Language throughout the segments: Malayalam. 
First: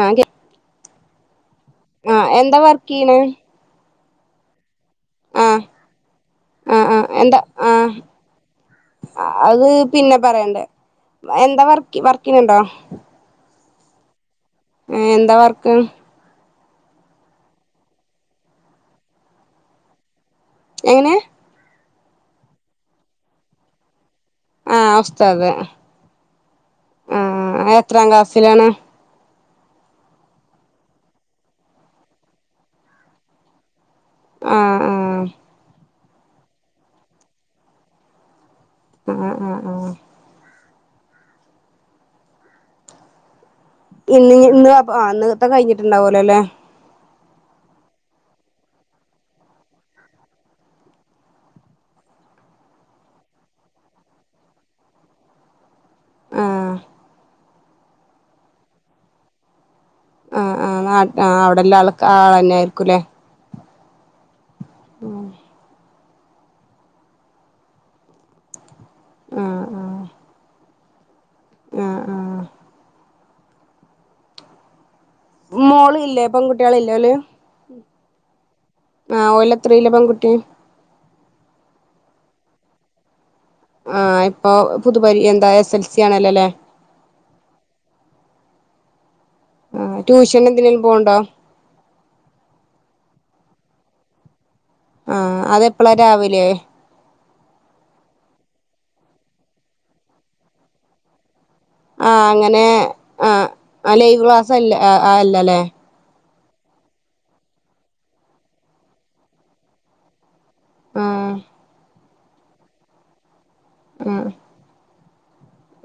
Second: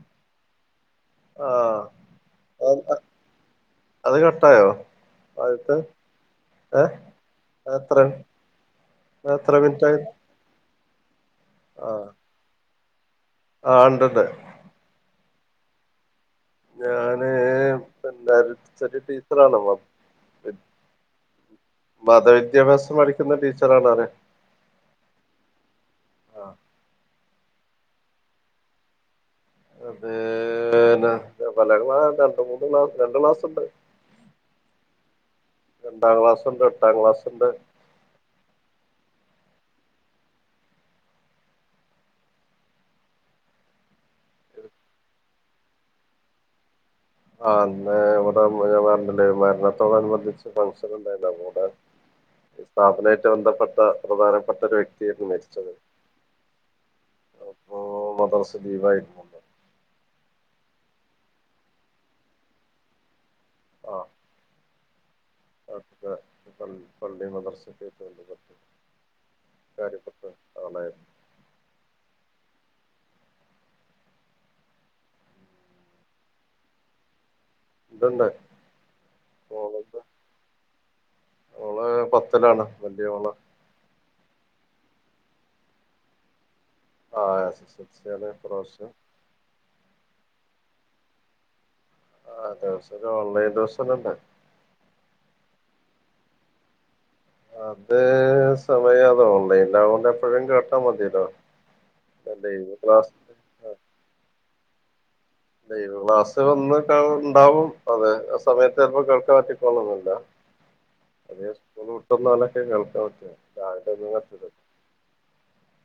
ആ ആഹ് ആ എന്താ അത് വർക്ക് ചെയ്യ്ണെ? അത് കട്ടായോ? ആ ആദ്യത്തെ ആ ഏഹ് ആ എന്താ ആ അതെത്ര അതെത്ര അത് മിനിറ്റായി പിന്നെ പറയണ്ട എന്താ വർക്ക് വർക്ക് ചെയ്യുന്നുണ്ടോ? ആ ഇണ്ട്ണ്ട്. ഏന്താ വർക്ക്. ഞാന് പിന്നെ ചെറിയ ടീച്ചറാണമ്മ. എങ്ങനെ? മതവിദ്യാഭ്യാസം പഠിക്കുന്ന ടീച്ചറാണാ? ആ ഉസ്താദ് അ ആ എത്രാം ക്ലാസിലാണ്? അത് പല ക്ലാ രണ്ട് മൂന്ന് ക്ലാസ് രണ്ടു ക്ലാസുണ്ട്. ആ ആ രണ്ടാം ക്ലാസുണ്ട് എട്ടാം ക്ലാസുണ്ട്. ആ അ അ ഇന്ന് ഇന്ന് ഇന്നത്തെ കഴിഞ്ഞിട്ടുണ്ടാവുല്ലോലെ? ആഹ് ഇവിടെ ഞാൻ പറഞ്ഞില്ലേ മരണത്തോടനുബന്ധിച്ച് ഫംഗഷൻ ഉണ്ടായിരുന്നവിടെ സ്ഥാപനമായിട്ട് ബന്ധപ്പെട്ട പ്രധാനപ്പെട്ട ഒരു വ്യക്തിയരുന്നു മരിച്ചത് ആഹ് അപ്പൊ മദർസ ലീവ് ആയിരുന്നു അഹ് ആഹ് ഉം പള് പള്ളി മദ്രസ ക്ക്‌ ആ കാര്യപ്പെട്ട ആളാർന്ന ആഹ്ആഹ് മോള് ഇല്ലേ പെൺ കുട്ട്യേൾ ഇല്ലേ ഓല് ഇതുണ്ട് ആ ഓലത്രയിലാ പെൺകുട്ടിയെ ഓള് പത്തിലാണ് വല്യ ഓള് ആഹ് ഇപ്പൊ പുതുപരി എന്താ എസ് എൽ സി ആണല്ലല്ലേ ആഹ് പ്രോശ ആഹ് ട്യൂഷൻ എന്തിനെങ്കിലും പോണ്ടോ ആഹ് ദെവസ ഓൺലൈൻ ദിവസംന്നല്ല ആഹ് അതെപ്പെളാ രാവിലെ അതേ സമയം അതോൺലൈൻ ആയകൊണ്ട് എപ്പോഴും കേട്ടാ മതില്ലോ ആഹ് അങ്ങനെ ആഹ് അ ലൈവ് ക്ലാ സല് ആ ആ അല്ലല്ലേ ലൈവ് ക്ലാസ് വന്ന് ഇണ്ടാവും അതെ സമയത്ത് അപ്പോ കേൾക്കാൻ പറ്റിക്കോള് ന്നൊന്നില്ല ആഹ് അതെ സ്കൂ തൊറ്ന്നാലൊക്കെ കേൾക്കാപറ്റ [inaudible] കരച്ചില്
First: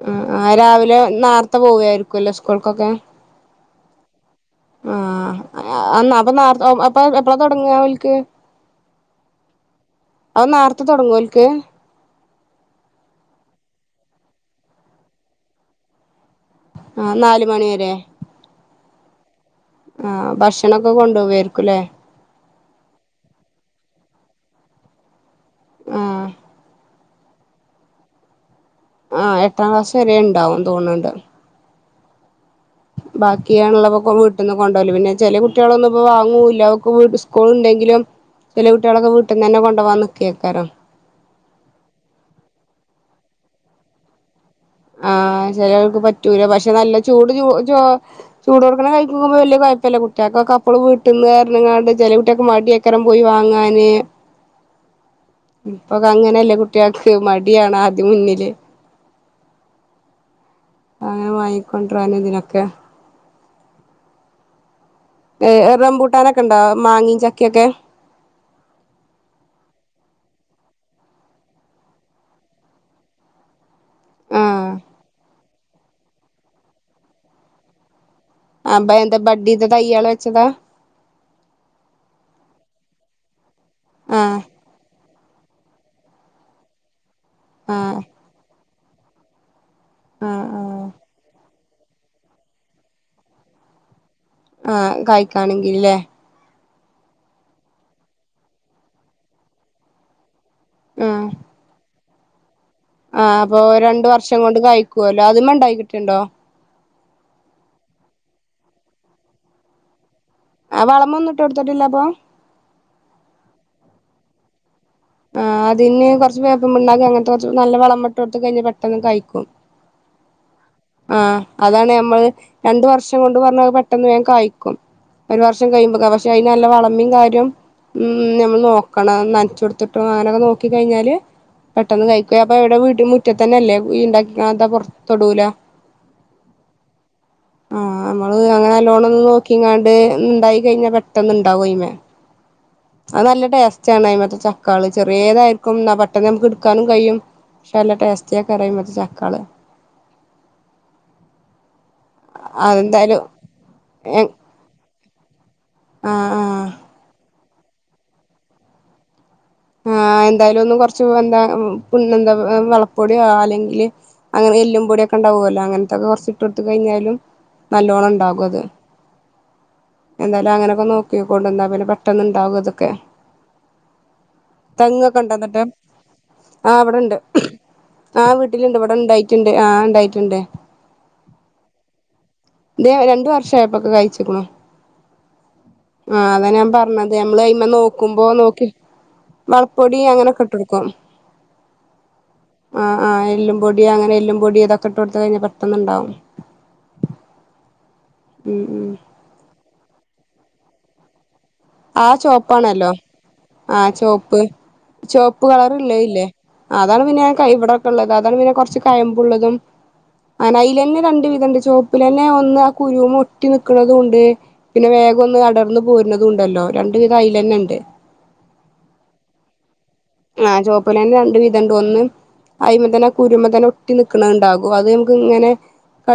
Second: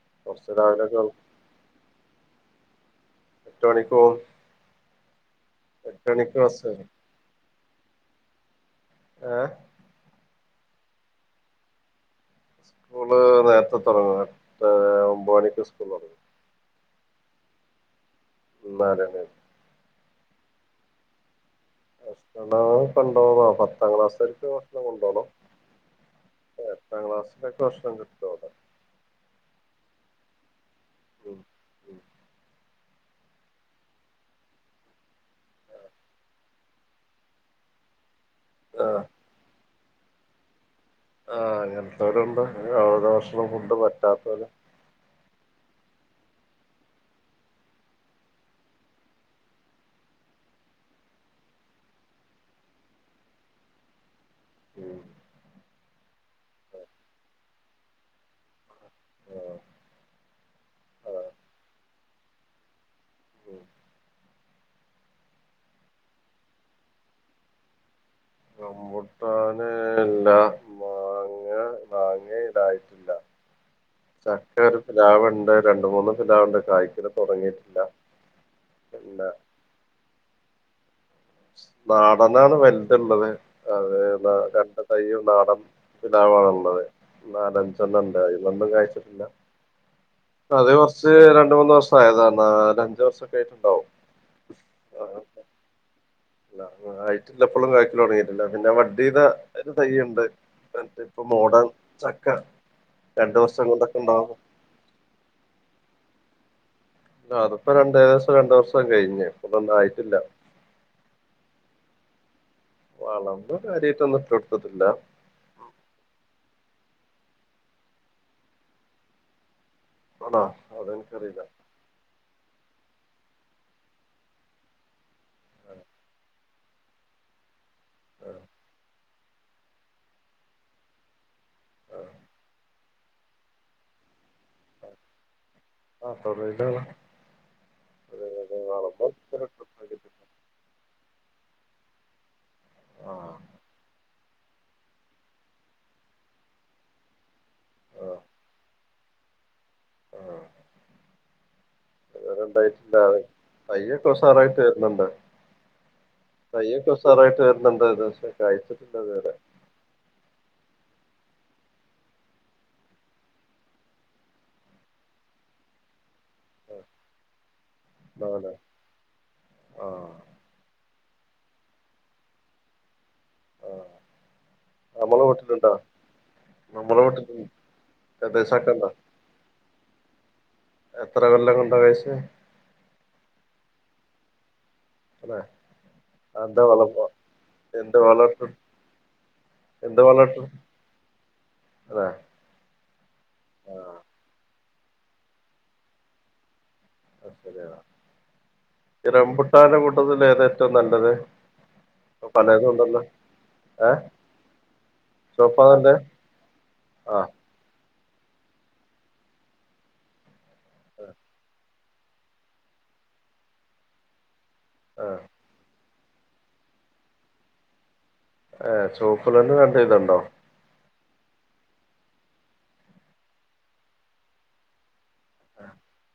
ഉം ആഹ് രാവിലെ നാർത്തെ പോവയായിരിക്കുല്ലോ സ്കൂൾ ഓക്കെ എട്ട് മണിക്കോവും ആഹ് എന്നാ [unintelligible] വരും അപ്പൊ [unintelligible] അപ്പൊ തൊടങ്ങാ ഓലക്ക് ആഹ് അഹ് നേരത്തെ തൊടങ്ങോ ഓല്ക്ക് സ്കൂള് നേരത്തെ തുടങ്ങും എട്ട് ഒമ്പ മണിക്ക് സ്കൂൾ തുടങ്ങും ആ നാല് മണി വരെ അതെതെ ആ ഭക്ഷണൊക്കെ കൊണ്ടുപോവ ക്കുല്ലെ [unintelligible] കൊണ്ടോകും പത്താം ക്ലാസ്കരക്ക് ഭക്ഷണം കൊണ്ടുോണം ആഹ് പത്താം ക്‌ളാസിലെക്കെ ഭക്ഷ ണം കിട്ടോവുടെ ആ എട്ടാം ക്ലാസ്സ് വെരെയെണ്ടാവും [unintelligible] ഉം ഉം ബാക്കിയാണ്ള്ളപ്പക്കോ വീട്ട്ന്ന് കൊണ്ട് പോവല് പിന്നെ ചെല കുട്ട്യോള് ഒന്നും ഇപ്പോം വാങ്ങോ ഇല്ല ഓക്ക് വീട്ട് ഉസ്‌കൂള് ഇണ്ടെങ്കിലും ചെല ആഹ് കൂട്ടിയെള്ളെക്കേ വീട്ടിന്നന്നേ കൊണ്ട് ഇപ്പ വന്ന് കേക്കാറാ ആ അങ്ങനെത്തോര്ണ്ട് [unintelligible] ഭക്ഷണം ഫുഡ് പറ്റാത്തോര് ആ ചെലോൽക്ക് പറ്റൂല്ലാ പഷെ നല്ല ചുട് ചൂട് ചോ ചുടോട്ക്കണ കഴിക്കുമ്പോ വല്ല്യാ കൊഴപ്പില്ലാ കുട്ടീക്കെ അപ്പളം വീട്ടിന്ന് പറഞ്ഞ്ങ്ങാണ്ട് ചെല കുട്ട്യോക്ക് മടിയാ കാരണം പോയി വാങ്ങാന് ഉം ഇപ്പെക്കേ അങ്ങനെ അല്ലേ കുട്ടിയോക്ക് മടിയാണ് ആദ്യം മുന്നില് ആഹ് ആഹ് അങ്ങനെ വാങ്ങിക്കൊണ്ടെരാന് ഇതിനൊക്കെ ഉം യെ റെമ്പൂട്ടാനെക്കേ ളണ്ടോ മാങ്ങേ, ചക്കയൊക്കെ റമ്പൂട്ടാൻ മാങ്ങയിലായിട്ടില്ല ചക്ക ആഹ് ഒരു പ്ലാവുണ്ട് രണ്ട്, മുന്നോക്കെ ഇടാറൊണ്ട് കായ്ക്കല്ല് തൊടങ്ങിയിട്ടില്ലാ അപ്പം എന്താ ബെഡ് ചെയ്ത തൈയ്ക്കള് വെച്ചതാ നാടനാണ് വൽത്ള്ളത് അതെ നാ ആഹ് രണ്ട് തൈയും നാടാൻ ഇണ്ടാവാനുള്ളത് നാല്, അഞ്ച് ആഹ് എണ്ണം ഒണ്ടായി ഒരെണ്ണം കായിച്ച് ഇല്ലാ ആഹ് അത് ആഹ് കൊറച്ച് രണ്ട്, മൂന്ന് ദെവസം ആയാതാ [unintelligible] ആാ കാഴിക്കാണെങ്കില്ലോ [unintelligible] [unintelligible] ആാ ആാ അപ്പേ രണ്ട് വർഷം കൊണ്ട് കായ്ക്കുവല്ല്യാ അതമേ ഒണ്ടായിട്ടിണ്ടോ അത് ഇപ്പം രണ്ട് ഏകദേശം രണ്ട് വർഷേക്കേ കഴിഞ്ഞ് [unintelligible] ആയാട്ടില്ലാ ആ വളെമെന്നും ഇട്ട് കൊട്ത്തിട്ടില്ലാ അപ്പം വളെന്നും കാര്യായിട്ട് ഒന്നും ഇട്ട് കൊട്ത്തിട്ടില്ലാ [unintelligible] ആണോ ആാ അതെനിക്കറിയില്ല അതാണ് ഞമ്മള് രണ്ട് വർഷം കൊണ്ട് വന്ന് പെട്ടന്ന് വേഗം കായിക്കും ഒര് വർഷം കഴിമ്പോ [unintelligible] നല്ലാ വളമി കാര്യം ഉം ആഹ് നമ്മള് നോ ണെ ഒന്ന് നനച്ചേ ട്ട് അങ്ങാനേ നോക്കി കഴിഞ്ഞാല് പെട്ടന്ന് ആഹ് കഴിക്കും അപ്പം എവടെ വീട്ടിൻ്റെ മൂറ്റാത്ത് തന്നെ അല്ലോ [unintelligible] [unintelligible] തൊടുലാ ആഹ് തൊടൂലാണ് ആാ നമ്മള് അതൊക്കെ അങ്ങനെ കാണുമ്പോ നല്ലോണം ഇച്ചിരി നോക്കി കാണ്ട് ഒണ്ടായി കഴിഞ്ഞാ പെ റ്റാന്ന് ഒണ്ടായ്മെ അത് നല്ലാ ടെസ്സ്റ്റ് ആണ് മ ക്കാള് ചെറിയതായിരിക്കും പെട്ടെന്ന് നമുക്ക് എടുക്കാനും കഴിയും നല്ല ടേസ്റ്റ് കറി വെക്കാനക്ക്ള ഉം അതെന്തായാലും എ [inaudible] ആഹ് ആഹ് കയ്യൊക്കെ ഉഷാറായിട്ട് വരുന്നു [unintelligible] എന്തായാലും ഒന്ന് കുറച്ചവള കൊടിയ അല്ലെങ്കിൽ എല്ലും പൊടിയും ഒക്കെ ഉണ്ടാവില്ലേ അങ്ങനെ കുറച്ച് കൊടുത്തുകഴിഞ്ഞാലും നല്ലോണം നാല് ഉണ്ടാവുഅത് ആ എന്തായാലും അങ്ങനെയൊക്കെ നോക്കിക്കൊണ്ടെന്നാ പെട്ടെന്ന് ഉണ്ടാവും അതൊക്കെ ആ നമ്മളെ തെങ്ങക്കണ്ടങ്ങക്ക് വീട്ടിലുണ്ടോ ആ ഇവിടെ നമ്മളെ ഉണ്ട് വീട്ടിൽ ആ തദ്ദേശാക്ക വീട്ടിലുണ്ട് ഉണ്ടോ ഇവിടെ ഉണ്ടായിട്ടുണ്ട് ആ ഉണ്ടായി എന്റെ എത്ര കൊല്ലം കൊണ്ട് കായ്ച ദേ രണ്ടുവർഷമായി ഇപ്പൊ കായച്ചേക്കണ അല്ലെ ആ അത് എന്താ ഞാൻ വളം പറഞ്ഞത് നമ്മുടെ എന്ത് നോക്കുമ്പോൾ വളർത്തും വളപ്പൊടി എന്ത് അങ്ങനെ ക്കെ വളർത്തും ഇട്ടടക്കും അല്ലെ അ ആ എല്ലും ആ പൊടി അങ്ങനെ എല്ലും പൊടി ഇതൊ അത് ഇട്ട് കൊടുത്ത് കഴിഞ്ഞാൽ പെട്ടെന്ന് ഉണ്ടാവും ഇ റംബൂട്ടാൻ കൊ അതിന് ഏതാ ഏറ്റവും നല്ലത് ആ ഇപ്പൊ ചുവപ്പ് പലതും ആണല്ലോ ഉണ്ടല്ലോ ആ ഏഹ് ചുവപ്പ് ചുവപ്പ് ചുവപ്പാ കളർ നല്ലേ ഉള്ളേതില്ലേഅതാണ് ആ പിന്നെ തൈ ഇവിടെ ഉള്ളത് അതാണ് പിന്നെ കുറച്ച് കയ്മ്പ ഉള്ളതും അങ്ങനെ അയിലന്ന രണ്ട് വിധണ്ട് ചുവപ്പ് അയിലെന്നെ ഒന്ന് ആ കുരുമെ ഒട്ടി നിൽക്കുന്നതുണ്ട് പിന്നെ ആ വേഗം ഒന്ന് അടർന്ന് പോരുന്നത് ഉണ്ട് ല്ലോ രണ്ടുവിധ ഐലന് ഉണ്ട് ആ ചുവപ്പ് കളറിന് സെയിൽ ഉണ്ടോ അതുപോലെതന്നെ രണ്ടുവിധമുണ്ട് ഒന്ന് അയ്മതന്നെ കുരുമ തന്നെ ഒട്ടിനിൽക്കണണ്ടാവും അത് ത് ഇങ്ങനെ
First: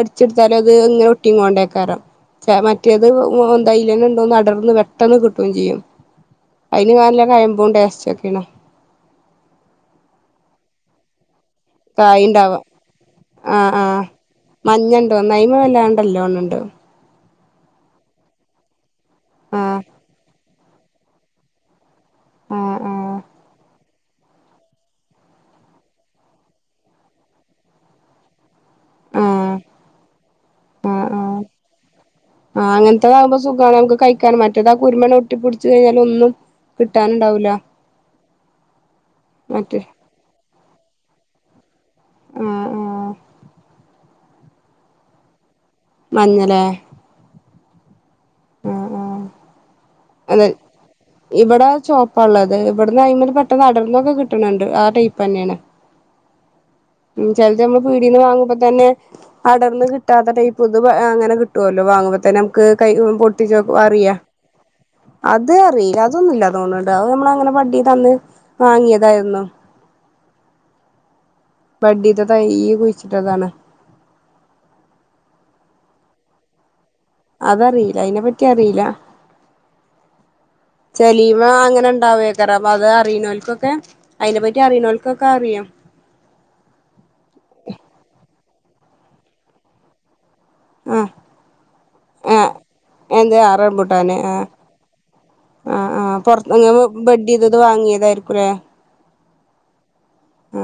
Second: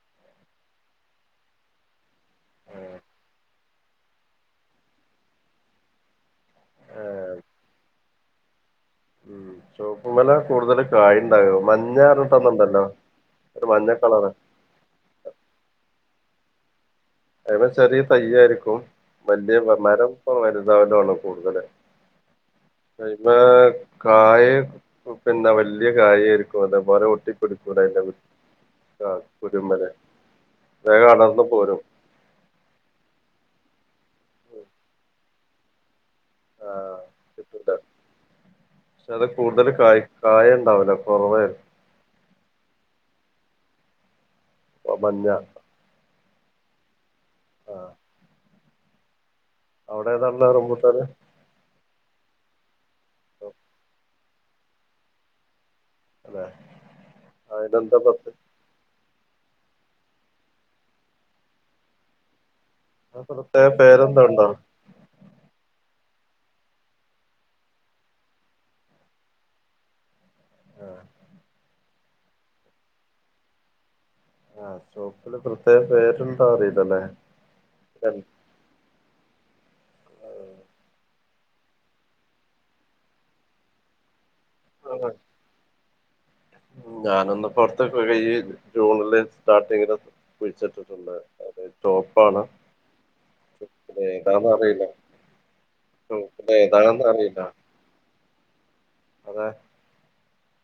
ച്ച് ടുത്താലത് ഇങ്ങനെ ഒട്ടിയും കൊണ്ട് കയറാം മറ്റേത് എന്തായപെട്ടെന്ന് അടർന്ന് കിട്ടുകയും ചെയ്യും അതിന് നല്ലകയ്മ്പും ടേസ്റ്റ പിന്നെ ചുവപ്പു മേലാ കൂടുതൽ കായ കായ്ണ്ടാവ ആ ഒരു ആ മഞ്ഞ കളറ് മഞ്ഞണ്ട് അതമ്മ വല്ലാണ്ട് ഉണ്ടാവും എന്ന് ഉണ്ടോ ചിലപ്പോൾ ചെറിയ തൈ ആയിരിക്കും [inaudible] ആ [unintelligible] കൂടുതല് ആ ആ [unintelligible] കായെ പിന്നെ വല്യാ കായായിരിക്കും അതേപോലെ ഒട്ടി [unintelligible] ആാ ആ ആ കുര്മനെ വേഗം അടന്ന് പോരും ആാ അങ്ങനത്തെതാകുമ്പോ സുഖാണ് നമക്ക് കഴിക്കാനും മറ്റേതാ കുരുമണ ഒട്ടിപ്പടിച്ച് കഴിഞ്ഞാൽ ഒന്നും ആാ കിട്ടാനുണ്ടാവൂല [unintelligible] പശേ അത് കൂടുതല് മറ്റേ കായാ കായാ ഒണ്ടാവലോ കൊറാ ആആ ഓ മഞ്ഞാ മഞ്ഞലെ ആാ ആാ ആാ അതെ ഉള്ളെ റംബൂട്ടാന് ഇവടെ ചോ ഒള്ളത് ഇവടെന്ന് അയ്മല് പെട്ടന്നെക്കേ അടന്നോക്കി കിട്ടണെണ്ട് ആടെ ഇപ്പേ തന്നെയാണ് അല്ലെ ഉം ചെലത് നമ്മ അതിനെന്താ പിടിന്ന് പ്രത്യേ വാങ്ങ്മ്പാ തന്നെ [inaudible] കൈ പൊട്ടിച്ച് പ്രത്യേക നോക്കമ്പോ അറിയാ പേരെന്തോ ഉണ്ടോ അത് അറിയില്ല അതൊന്നുയില്ലാ തോന്ന്ണ്ട് അത് നമ്മള് അങ്ങനെ ബട്ടി തന്ന് വാങ്ങിയതാരുന്നു ബഡിയെതാ തൈയ്യ് കുഴിച്ചിട്ടതാണ് ആാ ഷോപ്പില് പ്രത്യേക പേര് എന്താ എന്ന് അറിയില്ലല്ലേ അത് അറിയില്ല അയിനേ പറ്റി അറിയില്ല ദലീമ അങ്ങനെ ഒണ്ടാവയക്കറ അപ്പം അത് അറിയുന്നവർക്കൊക്കെ അയിനെ പറ്റി അറിയുന്നേവർക്കൊക്കെ അറിയാം ഉം ഞാനൊന്ന് പൊറത്തേ പിടികെ ജൂണില് സ്റ്റാർട്ടിങ്ങിന് ആഹ് കുഴിച്ചിട്ടിടെണ്ടാരുന്ന് അത് ചെമപ്പാണ് ആഹ് എന്ത് ആ റംബൂട്ടാന് ആഹ് ഏതാന്ന് അറിയില്ല ആഹ് ആഹ് പൊറത്ത് ചെ ഇങ്ങള് ഏതാണാന്ന് അറിയില്ല ബെഡ്യ്തത് വാങ്ങിയതായിരിക്കുംല്ലേ അതെ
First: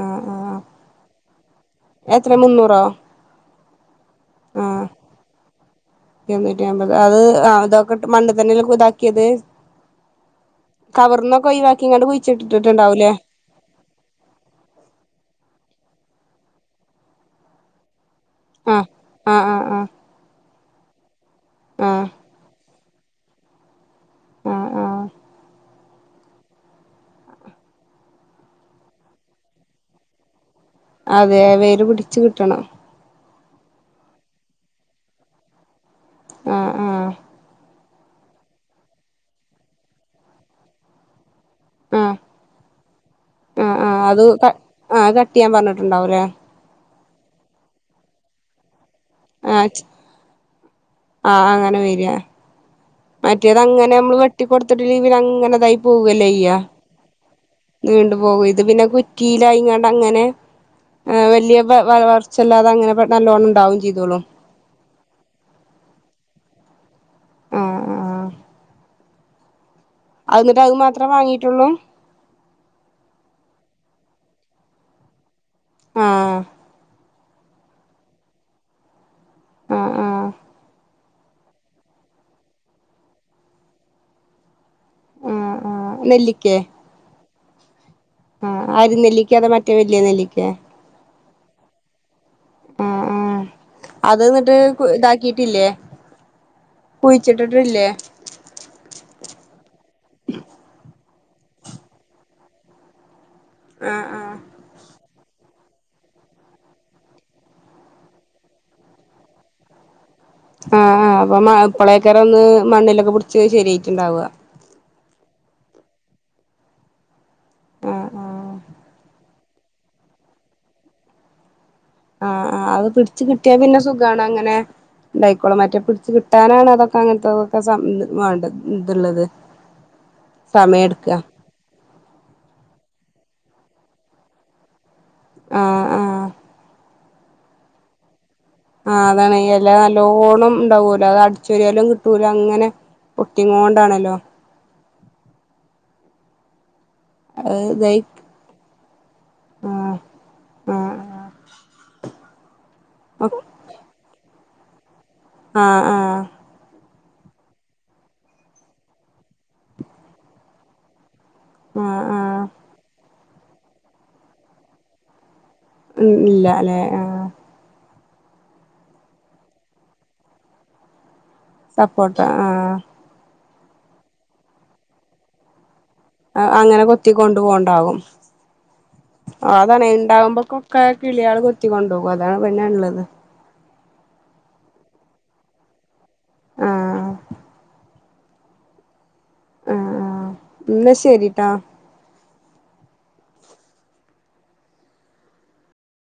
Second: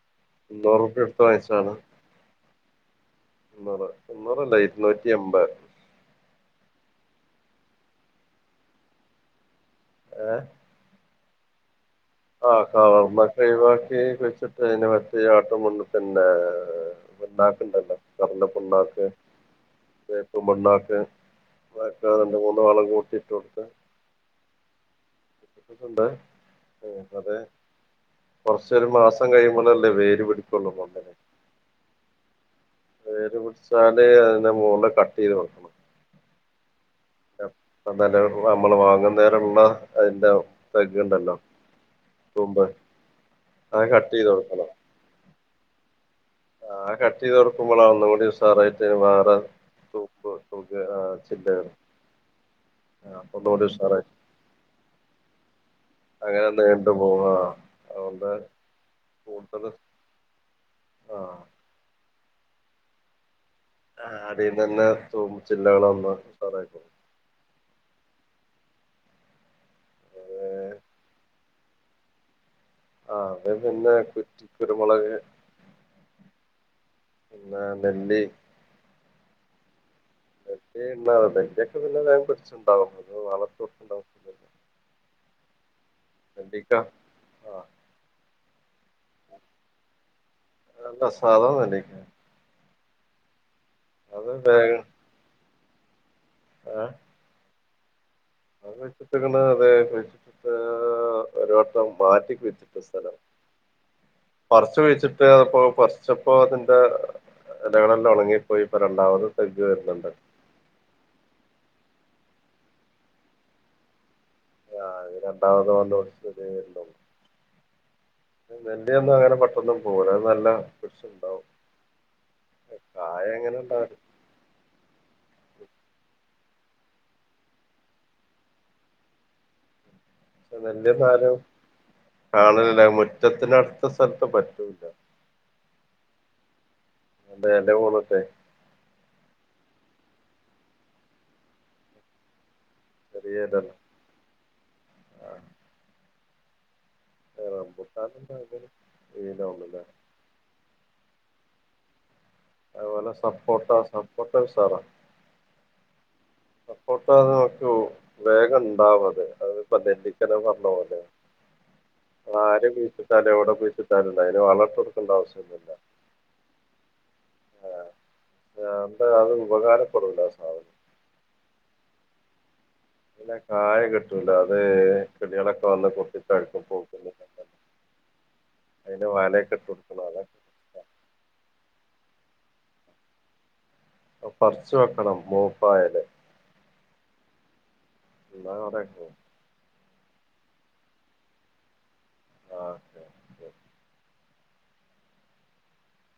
ആഹ് ആഹ് [unintelligible] മന്നൂറ് മുന്നൂറലാല്ലേ ഇരുന്നൂറ്റി എൻപത് എണ്ണൂറ്റി അമ്പത് അത് ആാ ഇതൊക്കെ മണ്ണി തന്നെല്ല കുതാക്കിയത് യെ കവർന്നൊക്കെ ഒഴി ആ കവർമേ തന്നെ ഒഴിയവാക്കി കുയിച്ചിട്ടേന്ന് പിന്നെ [unintelligible] ആഹ് ഏഹ് ആഹ് ആഹ് ആഹ് ഏഹ്. മണ്ണാ ഹേ ആഹ് വയസ്സാണ് അങ്ങനെ പോവുന്ന് മോട്ടിച്ചോ ഏഹ് ആഹ് ആഹ് ഉണ്ട് ഏഹ് അതേ കൊറ്ച്ചൊരു മാസം കയ്യുമ്പോ നല്ല വെയില് പി അതേ വേര് പിടിച്ച് കിട്ടണം വേര് പുടിച്ചാല് അതിന്റെ മോള് കട്ടീത് കൊടുക്കണം ആഹ് ആഹ് അന്നാല് നമ്മള് വാങ്ന്നേരള്ള അതിന്റെ പരിജയണ്ടല്ലൊ ആഹ് മുമ്പ് അത് കട്ടീത് കൊടുക്കണം ട്ടിയ്യ പഞ്ഞിട്ടാണ്ടാവുലെ ആഹ് അത് കട്ടീത അവ്ടെ ഉപ്പും മോളകും ഒന്നും കൂടെ ഉസാറായിട്ട് ആഹ് ച് ആ ചില്ല ആഹ് വരും അങ്ങനെ വരെ ആ, അപ്പൊ ഒന്നുകൂടി മറ്റേതങ്ങനെ ഉഷാറായി ഞമ്മള് വെട്ടി കൊടുത്തിട്ടില്ലെങ്കി പിനങ്ങനെതായി അങ്ങനെ നീണ്ട് പോവാ നീണ്ട് അതുകൊണ്ട് പോവെയ് ഇത് പിന്നെ കൂടുതൽ കുറ്റീലായിങ്ങാണ്ടങ്ങനെ ആ ആഹ് വല്യ വ വളർച്ച ഇല്ലാതങ്ങനെ പെ നല്ലോണം ആഹ് അതെ നന്നാ ചോ മൂച്ചിലള് വന്ന പറയട്ടെ ആഹ് അ ആഹ് അയ്ന്ന്ട്ടയ് മാത്രം വാങ്ങീട്ടൊള്ളു ആഹ് അത് പിന്നെ കുറ്റി കുരുമുളക് ആഹ് പിന്നെ നെല്ലി അ ആഹ് [unintelligible] ഏറ്റവും നല്ലത് വേഗം പിടിച്ച് ഇണ്ടാവും വളർത്തും ണ്ടാവും ആഹ് നെല്ലിക്കെ ആഹ് ആഹ് അരിനെല്ലിക്കെ അതോ മറ്റേ വല്യെ നെല്ലിക്കെ അല്ല സാധാ നെല്ലിക്ക ആഹ് ആഹ് അത് ന്ന്ട്ട് താക്കിട്ടില്ലെ ഏ, കുഴിച്ചിട്ടിട് വില്ലേ അത് മെച്ചക്കെണ്ടാ അതെ ഏഹ് ഏഹ് ഒരു വട്ടം മാറ്റി കുയ്ച്ചിട്ട സ്ഥലം ആഹ് ആഹ് ഇപ്പ പ്പൊ പർച്ചപ്പോ അതിന്റെ എലകളെല്ലാം ഒണങ്ങിപ്പോയി ഇപ്പോ രണ്ടാമത് തയ്യ് വര്ന്ന്ണ്ട് ആഹ് ആ അപ്പ മ ഇപ്പളേക്കാരം ഒന്ന് മണ്ണിലൊക്കെ പുടിച്ച് ശരിയായിട്ട്ണ്ടാവ ആ ഇനി രണ്ടാമത് [unintelligible] ശരിയായി വര്ണ്ടാവും ആ ആ നെല്ലിയ ഒന്നും അങ്ങനെ പെ ഒന്നും പോര അഅ് നല്ല പിടിച്ച്ണ്ടാവും ആഹ് ആ അത് പിടിച്ച് കിട്ടിയാ പിന്നെ സുഖാണ് അങ്ങനെ ഇണ്ടായിക്കോളും മറ്റേ പിടിച്ച് കി ട്ടാനാണ് അതൊക്കെ അങ്ങനത്തെതൊക്കെ സം വേണ്ട ത്ള്ളത് ക്ഷേ നെല്ല്യ മരം കാണലില്ല മുറ്റത്തിനട് ത്ത സലത്ത് പറ്റൂല്ല്യ ആഹ് ആഹ് അൻ്റെ എല പോന്ന്ട്ടേ ആഹ്അതാണ് ഈ എല നല്ലോണം ഉണ്ടാവോലോ അത് അടിച്ചോര്യാലും കിട്ടൂല അങ്ങനെ ചെറിയയിലല്ല ഒട്ടിങ്ങോണ്ടാണല്ലോ അത് ഇതായി റംപുട്ടാ [unintelligible] ലേ ആഹ് ആഹ് [unintelligible] പ്പ ഉഷാറാ ആ ആ ഫോട്ടോ നോ [inaudible] [unintelligible] ആഹ് ആഹ് എവടെ കുയ്ച്ചിട്ടാലെന്താ അയ്ന് വളട്ടോട്ക്കണ്ട ആവശ്യല്ല്യ ഉം ഇല്ല ലെ ആ [unintelligible] സപ്പോട്ട ആഹ് കായ കിട്ടൂല അത് കിളികള അ അങ്ങനെ കൊ അതിന് ഓ വലയൊക്കെ ഇട്ട് അതാണ് കൊടുക്കണം അതൊക്കെ പണി [unintelligible] ആഹ് ഇന്നാ കൊറേ പോവും ആ ഇന്നാ ശരിട്ടാ ആഹ് ശെ ശരി